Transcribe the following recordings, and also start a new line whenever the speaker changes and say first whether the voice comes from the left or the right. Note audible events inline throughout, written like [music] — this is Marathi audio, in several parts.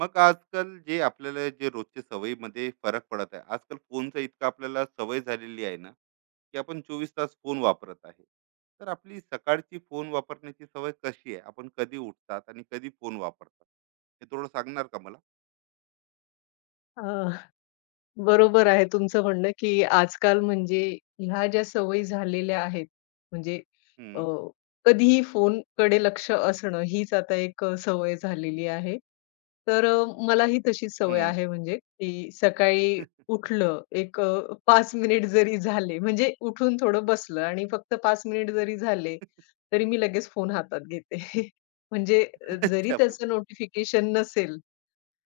right: मग आजकाल जे आपल्याला जे रोजच्या सवयीमध्ये फरक पडत आहे. आजकाल फोनचा इतका आपल्याला सवय झालेली आहे ना, की आपण चोवीस तास फोन वापरत आहे. तर आपली सकाळची फोन वापरण्याची सवय कशी आहे? आपण कधी उठतात आणि कधी फोन वापरतात? हे थोडं सांगणार का मला?
left: अ, बरोबर आहे तुमचं म्हणणं, की आजकाल म्हणजे ह्या ज्या सवयी झालेल्या आहेत, म्हणजे अ,
right: हम्म.
left: कधीही फोनकडे लक्ष असणं हीच आता एक सवय झालेली आहे. तर मलाही तशीच सवय
right: हम्म.
left: आहे म्हणजे, की सकाळी
right: [laughs]
left: उठलं एक 5 मिनिट जरी झाले, म्हणजे उठून थोडं बसलं आणि फक्त 5 मिनिट जरी झाले, तरी मी लगेच फोन हातात घेते. [laughs] म्हणजे जरी
right: अच्छा, पण
left: त्याचं नोटिफिकेशन नसेल,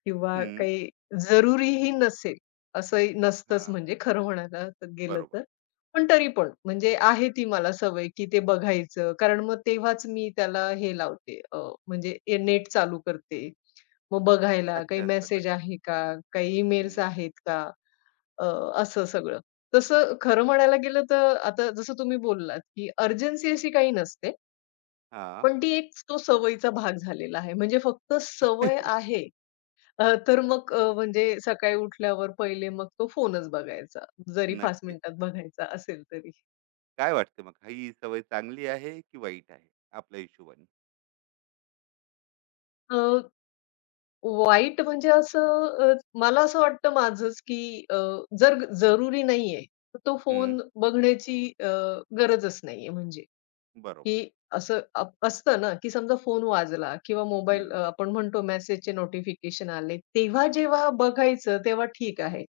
left: किंवा
right: हम्म,
left: काही जरुरीही नसेल, असंही नसतंच
right: हा,
left: म्हणजे खरं म्हणायला तर गेलं
right: बरोबर.
left: तर. पण तरी पण म्हणजे आहे ती मला सवय, की ते बघायचं. कारण मग तेव्हाच मी त्याला हे लावते म्हणजे ए नेट चालू करते. मग बघायला काही
right: अच्छा,
left: मेसेज
right: सकाळी
left: आहे का? काही ईमेल्स
right: हम्म,
left: आहेत का? अ, असं सगळं. तसं खरं म्हणायला गेलं तर आता जसं तुम्ही बोललात, की अर्जन्सी अशी काही नसते.
right: हा.
left: पण ती एक तो सवयीचा भाग झालेला आहे. म्हणजे फक्त सवय
right: [laughs]
left: आहे. अ, तर मग अ, म्हणजे सकाळी उठल्यावर पहिले मग तो फोनच बघायचा. जरी 5
right: नक्कीच.
left: मिनिटात बघायचा असेल तरी.
right: काय वाटते मग, ही सवय चांगली आहे की वाईट आहे आपल्या हिशोबाने?
left: अ, वाईट म्हणजे मला असं वाटतं माझंच, की जर जरुरी नाहीये, तर तो
right: हम्म.
left: फोन बघण्याची गरजच नाहीये म्हणजे.
right: बरोबर.
left: की असतं ना, की समजा फोन वाजला किंवा मोबाईल
right: हम्म.
left: आपण म्हणतो मेसेजचे नोटिफिकेशन आले, तेव्हा जेव्हा बघायचं तेव्हा ठीक आहे.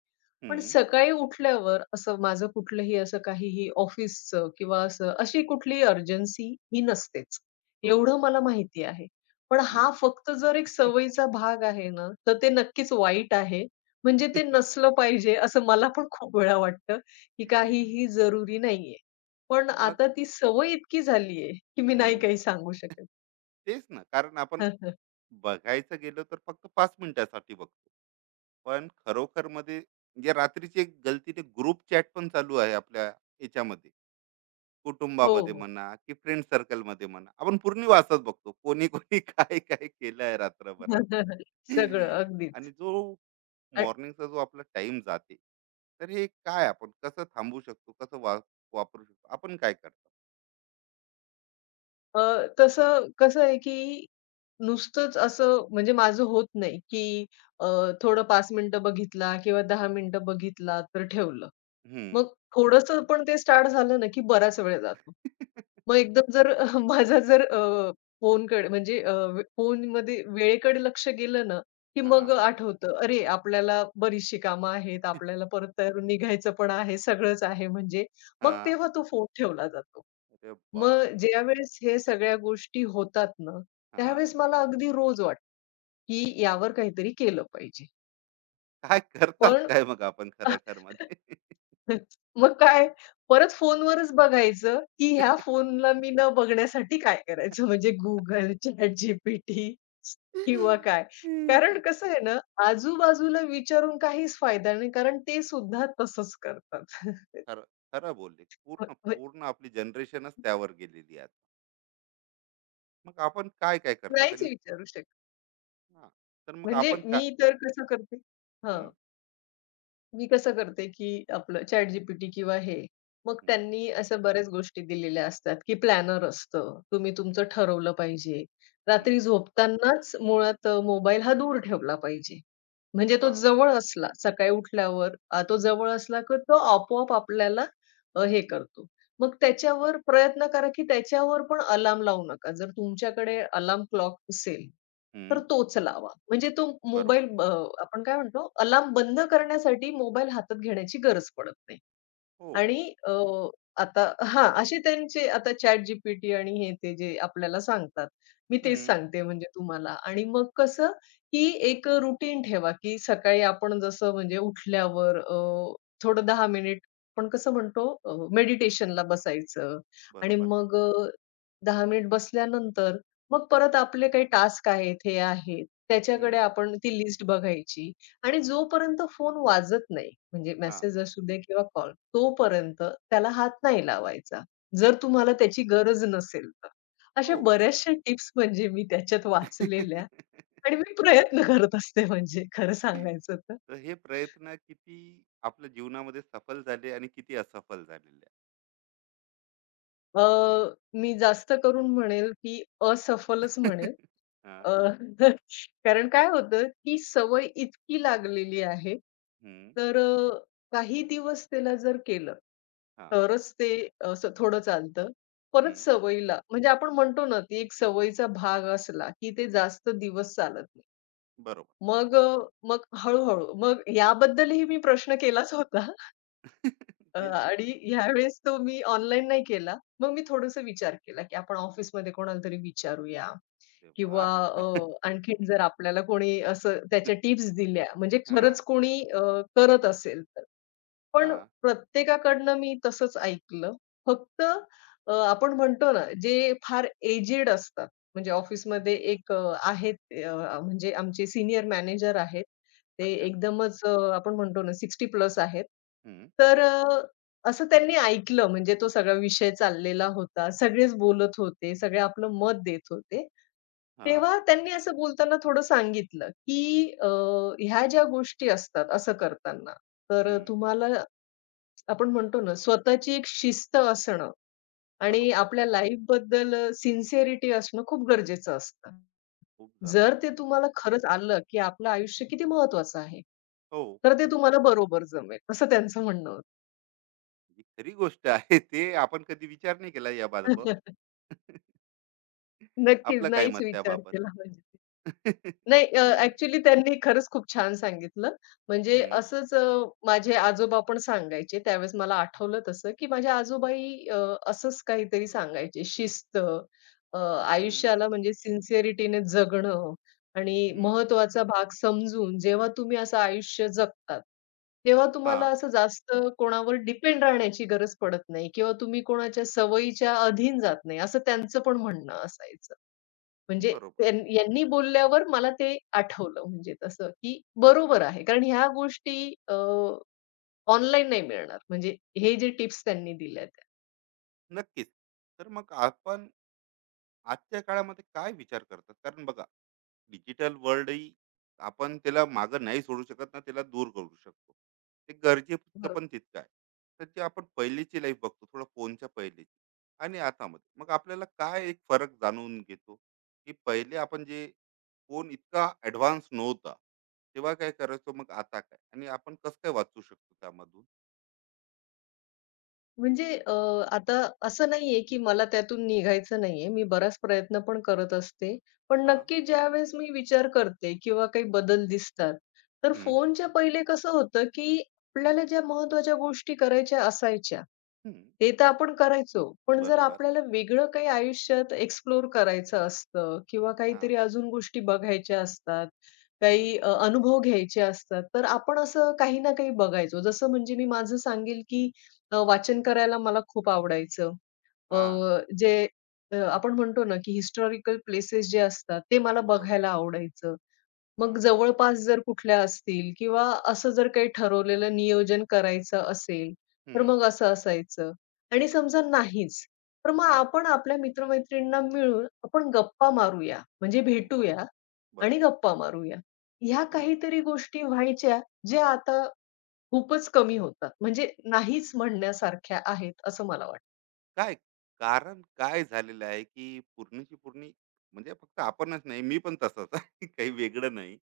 left: पण
right: हम्म.
left: सकाळी उठल्यावर असं माझं कुठलंही असं काहीही ऑफिसचं किंवा असं अशी कुठलीही अर्जन्सी ही नसतेच.
right: हो.
left: एवढं मला माहिती आहे. पण हा
right: हं.
left: फक्त जर एक सवयीचा भाग आहे ना, तर ते नक्कीच वाईट आहे. म्हणजे ते
right: [laughs]
left: नसलं पाहिजे असं मला पण खूप वेळा वाटतं, की काहीही जरुरी नाहीये. पण
right: मग
left: आता ती सवय इतकी झाली आहे, की मी नाही
right: हं.
left: काही सांगू शकत.
right: तेच ना, कारण आपण
left: [laughs]
right: बघायचं गेलो तर फक्त 5 मिनिटासाठी बघतो. पण खरोखरमध्ये जे रात्रीची एक गलतीने ग्रुप चॅट पण चालू आहे आपल्या याच्यामध्ये,
left: हो,
right: कुटुंबामध्ये
left: हो.
right: म्हणा की फ्रेंड सर्कलमध्ये म्हणा. आपण पूर्ण वाचत बघतो. कोणी, कोणी [laughs] काय-काय केलं आहे रात्रभरात.
left: [laughs] सगळं
right: आणि
left: अगदीच.
right: जो
left: अ,
right: मॉर्निंगचा जो आपला टाईम जाते, तर हे काय आपण कसं थांबवू शकतो? कसं वापरू शकतो? आपण काय करतो?
left: अ, तसं कसं आहे, की नुसतंच असं म्हणजे माझं होत नाही, की अ, थोडं 5 मिनिटं बघितला किंवा 10 मिनिटं बघितला तर ठेवलं.
right: हं.
left: मग थोडंसं पण ते स्टार्ट झालं ना, की बराच वेळ जातो. मग एकदम जर [laughs] माझा जर फोनकडे फोनमध्ये वेळेकडे लक्ष गेलं ना, की मग
right: हां.
left: आठवतं, "अरे, आपल्याला बरीचशी कामं आहेत, आपल्याला परत तयारून निघायचं पण आहे, सगळंच आहे." म्हणजे मग
right: हां.
left: तेव्हा तो फोन ठेवला जातो.
right: अरे बाप!
left: मग ज्यावेळेस हे सगळ्या गोष्टी होतात ना,
right: हां.
left: त्यावेळेस मला अगदी रोज वाटतं, की यावर काहीतरी केलं पाहिजे.
right: काय करतात
left: पण
right: काय मग आपण खरखर
left: [laughs]
right: मध्ये?
left: [laughs] मग काय, परत फोनवरच बघायचं, की ह्या फोनला मी न बघण्यासाठी काय करायचं, [laughs] म्हणजे Google, जीपीटी, किंवा
right: [laughs]
left: काय. कारण कसं आहे ना, आजूबाजूला विचारून काहीच फायदा नाही, कारण ते सुद्धा तसंच करतात. [laughs]
right: खरं, खरं बोलले.
left: म्ह-
right: पूर्ण,
left: म्ह-
right: पूर्ण आपली जनरेशनच त्यावर गेलेली आहे. मग आपण काय, काय करतात
left: नाहीच
right: आणि
left: विचारू शकत.
right: हां, तर मग
left: म्हणजे
right: आपण काय
left: मी तर कसं करते. हां.
right: हं,
left: मी कसं करते, की आपलं ChatGPT किंवा हे. मग
right: हं,
left: त्यांनी अशा बऱ्याच गोष्टी दिलेल्या असतात, की प्लॅनर असतं. तुम्ही तुमचं ठरवलं पाहिजे. रात्री
right: हं,
left: झोपतानाच मुळात मोबाईल हा दूर ठेवला पाहिजे. म्हणजे तो
right: हां,
left: जवळ असला, सकाळी उठल्यावर तो जवळ असला, की तो आपोआप आपल्याला हे करतो. मग त्याच्यावर प्रयत्न करा, की त्याच्यावर पण अलार्म लावू नका. जर तुमच्याकडे अलार्म क्लॉक असेल
right: हं,
left: तर तोच लावा. म्हणजे तो
right: बरोबर.
left: मोबाईल, आपण काय म्हणतो अलार्म बंद करण्यासाठी मोबाईल हातात घेण्याची गरज पडत नाही.
right: हो,
left: आणि अ, आता हां, अशी त्यांचे आता ChatGPT आणि हे ते जे आपल्याला सांगतात. मी
right: हं,
left: तेच सांगते म्हणजे तुम्हाला आणि मग कसं, की एक रूटीन ठेवा, की सकाळी आपण जसं म्हणजे उठल्यावर थोडं 10 मिनिट आपण कसं म्हणतो, मेडिटेशनला बसायचं आणि
right: बरोबर.
left: मग 10 मिनिट बसल्यानंतर मग परत आपले काही टास्क आहेत, हे आहेत, त्याच्याकडे
right: हं,
left: आपण ती लिस्ट बघायची आणि जोपर्यंत फोन वाजत नाही, म्हणजे
right: हां,
left: मेसेज असू दे किंवा कॉल, तोपर्यंत त्याला हात नाही लावायचा, जर तुम्हाला त्याची गरज नसेल तर.
right: हो.
left: अशा बऱ्याचशा टिप्स म्हणजे मी त्याच्यात वाचलेल्या
right: [laughs]
left: आणि मी प्रयत्न करत असते म्हणजे खरं सांगायचं तर.
right: तर हे प्रयत्न किती आपल्या जीवनामध्ये सफल झाले आणि किती असफल झालेले
left: अ, मी जास्त करून म्हणेल, की
right: आहे.
left: असफलच म्हणेल.
right: [laughs] हां,
left: अ, [laughs] कारण काय होतं, ती सवय इतकी लागलेली आहे,
right: हं,
left: तर काही दिवस त्याला जर केलं
right: हां.
left: तरच ते असं थोडं चालतं. परत
right: हं,
left: सवयीला म्हणजे आपण म्हणतो ना, ती एक सवयीचा भाग असला, की ते जास्त दिवस चालत नाही.
right: बरोबर.
left: मग अ, मग हळू-हळू मग याबद्दलही मी प्रश्न केलाच होता,
right: [laughs] तेच
left: आणि ह्यावेळेस तो मी ऑनलाईन नाही केला. मग मी थोडासा विचार केला, की आपण ऑफिसमध्ये कोणाला तरी विचारूया
right: ते
left: किंवा
right: वाह!
left: अ, आणखीन जर आपल्याला कोणी असं त्याच्या टिप्स दिल्या म्हणजे खरंच
right: हां,
left: कोणी करत असेल, पण
right: हां.
left: प्रत्येकाकडनं मी तसंच ऐकलं. फक्त आपण म्हणतो ना, जे फार एजेड असतात, म्हणजे ऑफिसमध्ये एक आहेत, म्हणजे आमचे सीनियर मॅनेजर आहेत. ते
right: अच्छा.
left: एकदमच आपण म्हणतो ना 60 प्लस आहेत.
right: हं,
left: तर असं त्यांनी ऐकलं, म्हणजे तो सगळा विषय चाललेला होता. सगळेच बोलत होते, सगळे आपलं मत देत होते.
right: हां,
left: तेव्हा त्यांनी असं बोलताना थोडं सांगितलं, की ह्या ज्या गोष्टी असतात असं करताना, तर
right: हं.
left: तुम्हाला, आपण म्हणतो ना, स्वतःची एक शिस्त असणं आणि
right: बरोबर.
left: आपल्या लाईफबद्दल सिन्सिअरिटी असणं खूप गरजेचं असतं.
right: खूप
left: जर
right: जास्त.
left: ते तुम्हाला खरंच आलं, की आपलं आयुष्य किती महत्त्वाचं आहे,
right: हो,
left: तर ते तुम्हाला बरोबर जमेल, असं त्यांचं म्हणणं होतं.
right: ही खरी गोष्ट आहे. ते आपण कधी विचार नाही केला याबाबत.
left: [laughs] नक्कीच,
right: आपलं काय
left: नाहीच
right: मत
left: विचार
right: त्याबाबत?
left: केला म्हणजे.
right: [laughs]
left: नाही, ॲक्चुअली त्यांनी खरंच खूप छान सांगितलं. म्हणजे
right: हं,
left: माझे आजोबा पण सांगायचे. त्यावेळेस मला आठवलं तसं, की माझे आजोबाई असंच काहीतरी सांगायचे. शिस्त, अ,
right: हं,
left: आयुष्याला म्हणजे सिन्सिअरिटीने जगणं आणि
right: हं.
left: महत्त्वाचा भाग समजून जेव्हा तुम्ही असं आयुष्य जगतात, तेव्हा तुम्हाला
right: हां,
left: असं जास्त कोणावर डिपेंड राहण्याची गरज पडत नाही किंवा तुम्ही कोणाच्या सवयीच्या अधीन जात नाही, असं त्यांचं पण म्हणणं असायचं. म्हणजे
right: बरोबर.
left: यांनी बोलल्यावर मला ते आठवलं म्हणजे तसं, की बरोबर आहे. कारण ह्या गोष्टी ऑनलाईन नाही मिळणार. म्हणजे हे जे टिप्स त्यांनी दिल्या त्या.
right: नक्कीच. तर मग आपण आजच्या काळामध्ये काय विचार करतात? कारण बघा, डिजिटल वर्ल्ड ही आपण त्याला मागं नाही सोडू शकत ना, त्याला दूर करू शकतो. ते गरजेचं
left: बरोबर.
right: पण तितकं आहे. तर जे आपण पहिलीची लाईफ बघतो, थोडं फोनच्या पहिलीची आणि आतामध्ये, मग आपल्याला काय एक फरक जाणून घेतो, की पहिले आपण जे फोन इतका ऍडव्हान्स नव्हता तेव्हा काय करायचो, मग आता काय, आणि आपण कसं काय वाचू शकतो त्यामधून.
left: म्हणजे अ, आता असं नाहीये, की मला त्यातून निघायचं नाहीये. मी बराच प्रयत्न पण करत असते. पण
right: हा.
left: नक्की ज्यावेळेस मी विचार करते किंवा काही बदल दिसतात, तर
right: हम्म,
left: फोनच्या पहिले कसं होतं, की आपल्याला ज्या महत्त्वाच्या गोष्टी करायच्या असायच्या
right: हम्म,
left: हे तर आपण करायचो. पण जर
right: बरोबर.
left: आपल्याला वेगळं काही आयुष्यात एक्सप्लोर करायचं असतं किंवा
right: हा.
left: काहीतरी अजून गोष्टी बघायच्या असतात,
right: हम्म,
left: काही अनुभव घ्यायचे असतात, तर आपण असं काही ना काही बघायचो. जसं म्हणजे मी माझं सांगेल, की वाचन
right: नक्कीच.
left: करायला मला खूप आवडायचं. अ,
right: हा,
left: जे आपण म्हणतो ना, की हिस्टॉरिकल प्लेसेस जे असतात, ते मला
right: बरोबर.
left: बघायला आवडायचं.
right: हा,
left: मग जवळपास जर कुठल्या असतील किंवा असं जर काही ठरवलेलं नियोजन करायचं असेल, तर
right: हम्म,
left: मग असं असायचं. आणि समजा नाहीच, तर मग
right: हा,
left: आपण आपल्या मित्र-मैत्रिणींना मिळून आपण गप्पा मारूया, म्हणजे
right: वा,
left: भेटूया आणि
right: बरोबर.
left: गप्पा मारूया. ह्या काहीतरी गोष्टी व्हायच्या, ज्या आता खूपच कमी होतात. म्हणजे नाहीच म्हणण्यासारख्या आहेत, असं मला वाटतं.
right: काय, कारण काय झालेलं आहे की पूर्णीची म्हणजे फक्त आपणच नाही, मी पण तसाच आहे. [laughs] काही वेगळं नाही.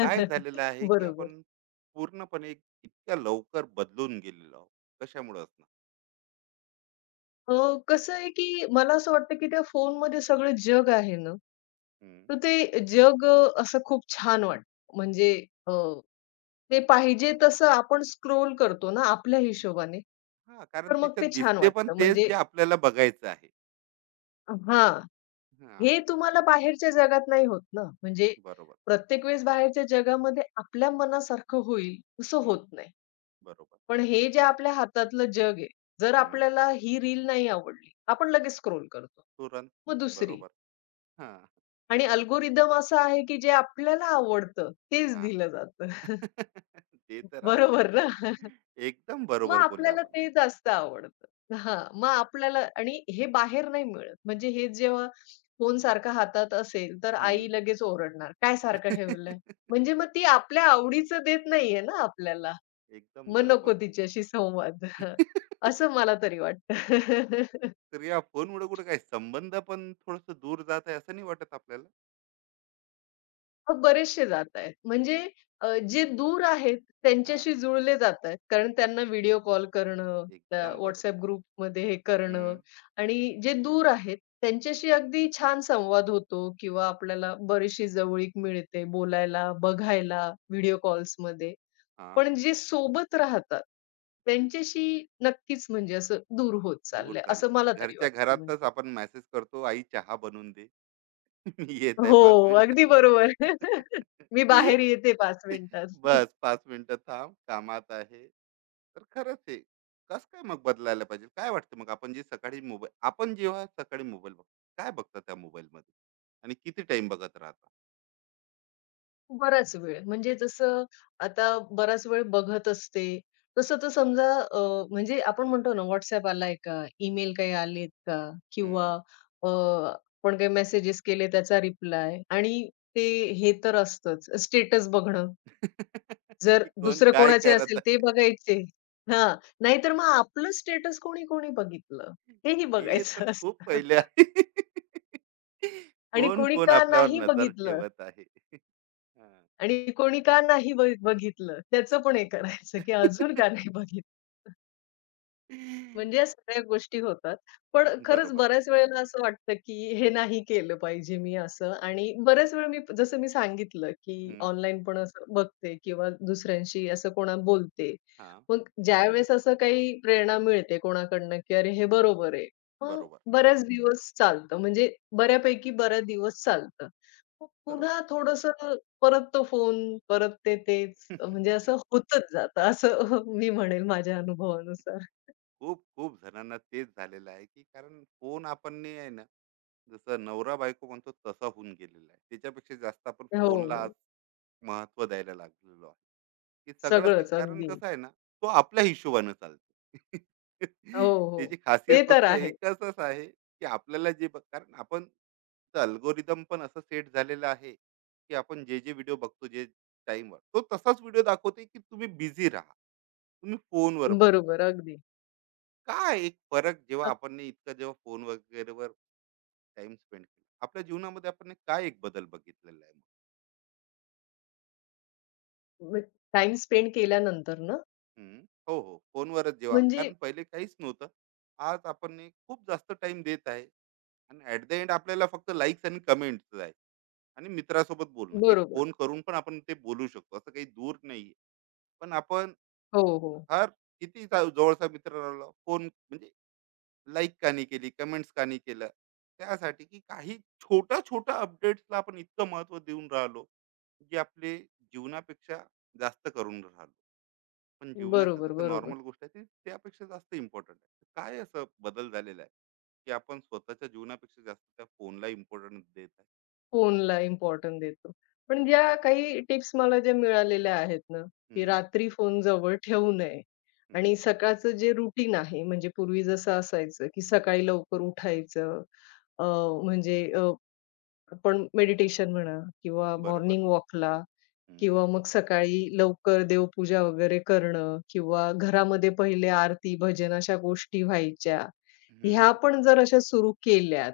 right: काय झालेलं आहे की
left: बरोबर.
right: आपण पूर्णपणे इतक्या लवकर बदलून गेलेलो आहोत. कशामुळे असणार?
left: अ, कसं आहे, की मला असं वाटतं, की त्या फोनमध्ये सगळं जग आहे ना,
right: हम्म.
left: तर ते जग असं खूप छान वाटतं. म्हणजे अ, ते पाहिजे तसं आपण स्क्रोल करतो ना आपल्या हिशोबाने,
right: हा, कारण
left: तर मग
right: तिच्या
left: ते छान
right: दिसते पण
left: वाटतं.
right: तेच
left: म्हणजे
right: जे आपल्याला बघायचं आहे.
left: हां,
right: हा,
left: हे तुम्हाला बाहेरच्या जगात नाही होत ना. म्हणजे
right: बरोबर.
left: प्रत्येक वेळेस बाहेरच्या जगामध्ये आपल्या मनासारखं होईल असं
right: हम्म,
left: होत नाही.
right: बरोबर.
left: पण हे जे आपल्या हातातलं जग आहे, जर
right: हम्म,
left: आपल्याला ही रील नाही आवडली, आपण लगेच स्क्रोल करतो.
right: तुरंत.
left: मग दुसरी.
right: बरोबर. हा.
left: आणि अल्गोरिदम असं आहे, की जे आपल्याला आवडतं तेच
right: हा.
left: दिलं जातं. [laughs]
right: [laughs] ते तर आहे.
left: बरोबर ना?
right: एकदम
left: मग
right: बरोबर बोलले
left: आपल्याला
right: आपण
left: ते
right: आणखी.
left: जास्त आवडतं. हां, मग आपल्याला आणि हे बाहेर नाही मिळत. म्हणजे हे जेव्हा फोन सारखा हातात असेल, तर
right: हम्म.
left: आई लगेच ओरडणार, "काय सारखं ठेवलंय?"
right: [laughs]
left: म्हणजे मग ती आपल्या आवडीचं देत नाहीये ना आपल्याला.
right: एकदम
left: मग नको
right: बरोबर.
left: तिच्याशी संवाद. [laughs] असं
right: [laughs]
left: मला तरी वाटतं. [laughs]
right: तर या फोनमुळे कुठे काय संबंध पण थोडस दूर जात आहे असं नाही वाटत आपल्याला?
left: मग बरेचसे जातायत. जे
right: हम्म,
left: दूर आहेत
right: हा,
left: त्यांच्याशी जुळले जातायत. कारण त्यांना व्हिडिओ कॉल करणं, त्या
right: एकदम
left: WhatsApp
right: बरोबर.
left: ग्रुपमध्ये हे करणं
right: हम्म,
left: आणि जे दूर आहेत त्यांच्याशी अगदी छान संवाद होतो किंवा आपल्याला बरीचशी जवळीक मिळते बोलायला, बघायला व्हिडिओ कॉल्समध्ये.
right: हा.
left: पण जे सोबत राहतात त्यांच्याशी नक्कीच म्हणजे असं दूर होत
right: दूर
left: चाललंय, असं मला
right: चाललंय,
left: तरी
right: घरच्या
left: वाटतं
right: घरातच
left: म्हणजे.
right: आपण मेसेज करतो, आई चहा बनवून दे. [laughs] मी येत आहे
left: हो,
right: पाच
left: अगदी
right: मिनिटात.
left: बरोबर. [laughs] मी बाहेर येते 5
right: [laughs]
left: मिनिटात.
right: बस पाच मिनिटं थांब, कामात आहे. तर खरंच आहे. कस काय मग बदलायला पाहिजे, काय वाटतं मग? आपण जे सकाळी मोबाईल, आपण जेव्हा सकाळी मोबाईल बघतो, काय बघता त्या मोबाईल मध्ये आणि किती टाइम बघत
left: बराच वेळ. म्हणजे जसं आता बराच वेळ बघत असते. तसं तर समजा, म्हणजे आपण म्हणतो ना WhatsApp आलाय का? ईमेल काही आलेत का? किंवा
right: राहता,
left: अ, आपण काही मेसेजेस केले त्याचा रिप्लाय आणि ते, हे तर असतंच स्टेटस बघणं. जर
right: की कोण
left: दुसरं
right: काय
left: कोणाचे
right: करत
left: असेल ते
right: आहे?
left: बघायचे. हां. नाहीतर मग आपलं स्टेटस कोणी-कोणी बघितलं, हेही
right: हे तर
left: बघायचं
right: खूप
left: असतं.
right: पहिले
left: [laughs]
right: आहे. [laughs]
left: आणि
right: कोण
left: कोणी
right: कोण
left: का
right: आपल्यावर
left: नाही
right: नजर
left: बघितलं,
right: ठेवत आहे? हा.
left: आणि कोणी का नाही बघितलं, त्याचं पण हे करायचं, की अजून का नाही बघितलं? म्हणजे
right: [laughs]
left: या सगळ्या गोष्टी होतात. पण खरंच
right: बरोबर.
left: बऱ्याच वेळेला असं वाटतं, की हे नाही केलं पाहिजे मी असं, आणि बऱ्याच वेळा मी जसं सांगितलं, की
right: हम्म.
left: ऑनलाईन पण असं बघते किंवा दुसऱ्यांशी असं कोणा बोलते.
right: हा,
left: मग ज्यावेळेस असं काही प्रेरणा मिळते कोणाकडनं, की "अरे, हे बरोबर आहे." मग
right: बरोबर,
left: बऱ्याच दिवस चालतं. म्हणजे बऱ्यापैकी बराच दिवस चालतं. मग
right: बरोबर.
left: पुन्हा थोडंसं परत तो फोन, परत ते तेच म्हणजे असं
right: [laughs]
left: होतच जातं असं [laughs] मी म्हणेल माझ्या अनुभवानुसार.
right: खूप खूप जणांना तेच झालेलं आहे की कारण फोन आपण नाही आहे ना, जसं नवरा बायको म्हणतो तसा होऊन गेलेला आहे. त्याच्यापेक्षा जास्त आपण फोनला
left: हो.
right: महत्व द्यायला लागलेलो आहे. की सगळंच काही,
left: सगळंच
right: कारण
left: अगदी.
right: कसं आहे ना, तो आपल्या हिशोबानं चालतो. [laughs]
left: हो,
right: त्याची
left: हो.
right: खासियत
left: ते तर
right: फक्त
left: आहे.
right: एकचच आहे, की आपल्याला जे बघ- कारण आपण अल्गोरिदम पण असं सेट झालेलं आहे, की आपण जे व्हिडिओ बघतो जे टाईमवर, तो तसाच व्हिडिओ दाखवते, की तुम्ही बिझी राहा. तुम्ही फोनवर बघा.
left: बरोबर अगदी.
right: काय एक फरक जेव्हा
left: अग
right: आपण ने इतका जेव्हा फोन वगैरेवर टाईम स्पेंड केला, आपल्या जीवनामध्ये आपण ने काय एक बदल बघितलेला आहे?
left: म्हणजे टाईम स्पेंड केल्यानंतर ना,
right: हम्म, हो, हो. फोनवरच जेव्हा,
left: म्हणजे
right: कारण पहिले काहीच नव्हतं. आज आपण हे खूप जास्त टाइम देत आहे आणि ऍट द एंड आपल्याला फक्त लाईक्स आणि कमेंट्स आहे. आणि मित्रासोबत बोलणं एक
left: बरोबर.
right: फोन करून पण आपण ते बोलू शकतो, असं काही दूर नाही. पण आपण
left: हो, हो.
right: हर किती जा- जवळचा मित्र राहिला फोन म्हणजे, लाईक का नाही केली, कमेंट्स का नाही केलं, त्यासाठी की काही छोट्या छोट्या अपडेट्सला आपण इतकं महत्व देऊन राहिलो, जे आपले जीवनापेक्षा जास्त करून राहिलो. पण जीवनाचं
left: बरोबर,
right: जसं
left: बरोबर.
right: नॉर्मल गोष्ट आहे ती त्यापेक्षा जास्त इम्पॉर्टंट आहे. तर काय असं बदल झालेला आहे, की आपण स्वतःच्या जीवनापेक्षा जास्त त्या फोनला इम्पोर्टन्स देत आहे?
left: फोनला इम्पोर्टन्स देतो. पण ज्या काही टिप्स मला ज्या मिळालेल्या आहेत ना, की
right: हं,
left: रात्री फोन जवळ ठेवू नये आणि
right: हं.
left: सकाळचं जे रुटीन आहे, म्हणजे पूर्वी जसं असायचं, की सकाळी लवकर उठायचं, अ, म्हणजे अ, आपण मेडिटेशन म्हणा किंवा
right: बरोबर.
left: मॉर्निंग वॉकला
right: हं,
left: किंवा मग सकाळी लवकर देवपूजा वगैरे करणं किंवा घरामध्ये पहिले आरती, भजन अशा गोष्टी व्हायच्या.
right: हं.
left: ह्या पण जर अशा सुरू केल्यात,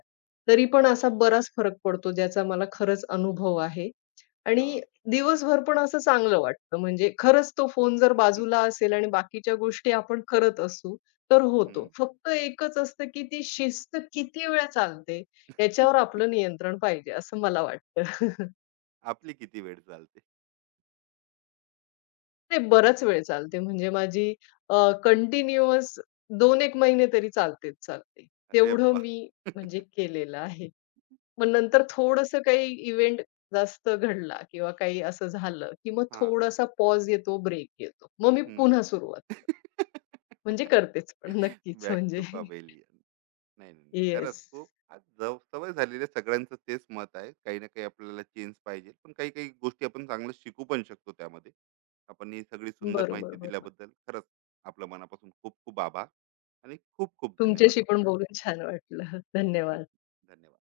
left: तरी पण असा बराच फरक पडतो, ज्याचा मला खरंच अनुभव आहे आणि
right: हां,
left: दिवसभर पण असं चांगलं वाटतं. म्हणजे खरंच तो फोन जर बाजूला असेल आणि बाकीच्या गोष्टी आपण करत असू, तर
right: हं.
left: होतो. फक्त एकच असतं, की ती शिस्त किती वेळ चालते, याच्यावर आपलं
right: [laughs]
left: नियंत्रण पाहिजे, असं मला वाटतं. [laughs]
right: आपली किती वेळ चालते?
left: ते बराच वेळ चालते. अ, कंटिन्युअस 2-1 महिने तरी चालतेच चालते.
right: अरे
left: तेवढं
right: वाह!
left: मी म्हणजे
right: [laughs]
left: केलेलं आहे. मग नंतर
right: नाही.
left: थोडंसं काही इव्हेंट जास्त घडला किंवा काही असं झालं, की मग
right: हां.
left: थोडासा पॉज येतो, ब्रेक येतो. मग मी पुन्हा सुरुवात म्हणजे करतेच पण नक्कीच
right: बॅक
left: म्हणजे.
right: To
left: [laughs]
right: pavilion. [laughs] नाही, नाही, नाही. खरंच
left: येस.
right: खूप आज जव सवय झालेली आहे, सगळ्यांचं तेच मत आहे. काही ना काही आपल्याला चेंज पाहिजे, पण काही काही गोष्टी आपण चांगलं शिकू पण शकतो त्यामध्ये. आपण ही सगळी सुंदर
left: बरोबर,
right: माहिती
left: बरोबर.
right: दिल्याबद्दल खरंच आपलं मनापासून खूप खूप आभार आणि खूप खूप धन्यवाद
left: तुमच्याशी
right: आपले.
left: पण बोलून छान वाटलं.
right: [laughs]
left: धन्यवाद.
right: धन्यवाद.